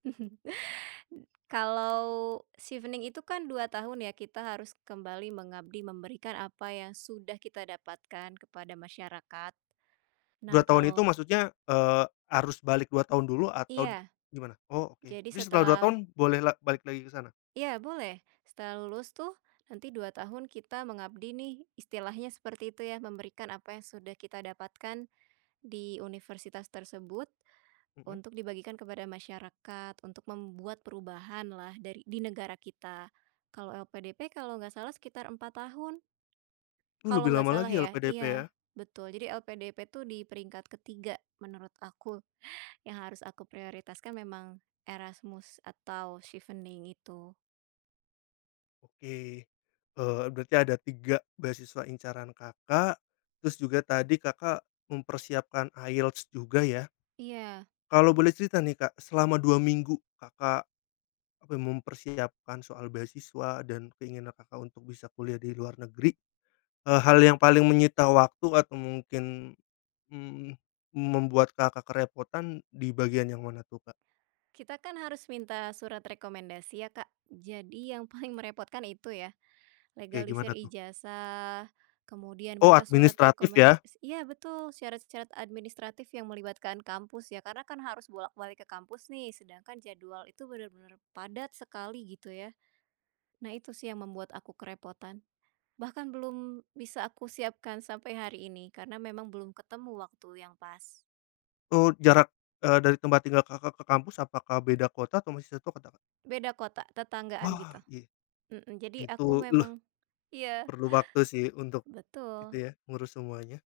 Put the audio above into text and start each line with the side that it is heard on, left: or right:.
right: Kalo Chevening itu kan 2 tahun ya, kita harus kembali mengabdi memberikan apa yang sudah kita dapatkan kepada masyarakat.
left: 2
right: Nah,
left: tahun itu
right: kalo
left: maksudnya, eee, harus balik 2 tahun dulu atau
right: Iya.
left: gimana? Oh, oke.
right: Jadi
left: Terus setelah 2
right: setelah
left: tahun boleh lag balik lagi ke sana?
right: Iya, boleh. Setelah lulus tuh, nanti 2 tahun kita mengabdi nih, istilahnya seperti itu ya, memberikan apa yang sudah kita dapatkan di universitas tersebut,
left: Mmm.
right: untuk dibagikan kepada masyarakat, untuk membuat perubahanlah dari di negara kita. Kalau LPDP, kalau nggak salah sekitar 4 tahun.
left: Uh,
right: Kalau
left: lebih
right: nggak
left: lama
right: salah
left: lagi ya,
right: ya
left: LPDP,
right: iya,
left: ya.
right: betul jadi LPDP tuh di peringkat ke-3 menurut aku, yang harus aku prioritaskan memang Erasmus atau Chevening itu.
left: Oke. Eee, berarti ada 3 beasiswa incaran Kakak, terus juga tadi Kakak mempersiapkan IELTS juga ya.
right: Iya.
left: Kalau boleh cerita nih, Kak, selama 2 minggu Kakak, eee, mempersiapkan soal beasiswa dan keinginan Kakak untuk bisa kuliah di luar negeri, eee, hal yang paling menyita waktu atau mungkin, mmm, membuat Kakak kerepotan, di bagian yang mana tuh, Kak?
right: Kita kan harus minta surat rekomendasi ya, Kak. Jadi yang paling merepotkan itu ya.
left: Kek
right: Legalisir
left: gimana tuh?
right: ijazah, kemudian
left: Oh,
right: minta surat
left: administratif ya.
right: rekomendasi iya betul, syarat-syarat administratif yang melibatkan kampus ya, karena kan harus bolak-balik ke kampus nih, sedangkan jadwal itu bener-bener padat sekali, gitu ya. Nah, itu sih yang membuat aku kerepotan. Bahkan belum bisa aku siapkan sampai hari ini karena memang belum ketemu waktu yang pas.
left: Oh, jarak, eee, dari tempat tinggal Kakak ke kampus apakah beda kota atau masih satu kota, Kak?
right: Beda kota, tetanggaan
left: Wah,
right: gitu.
left: y
right: Mhm, jadi
left: itu
right: aku
left: leh
right: memang iya.
left: perlu waktu sih untuk itu
right: Betul.
left: ya, ngurus semuanya.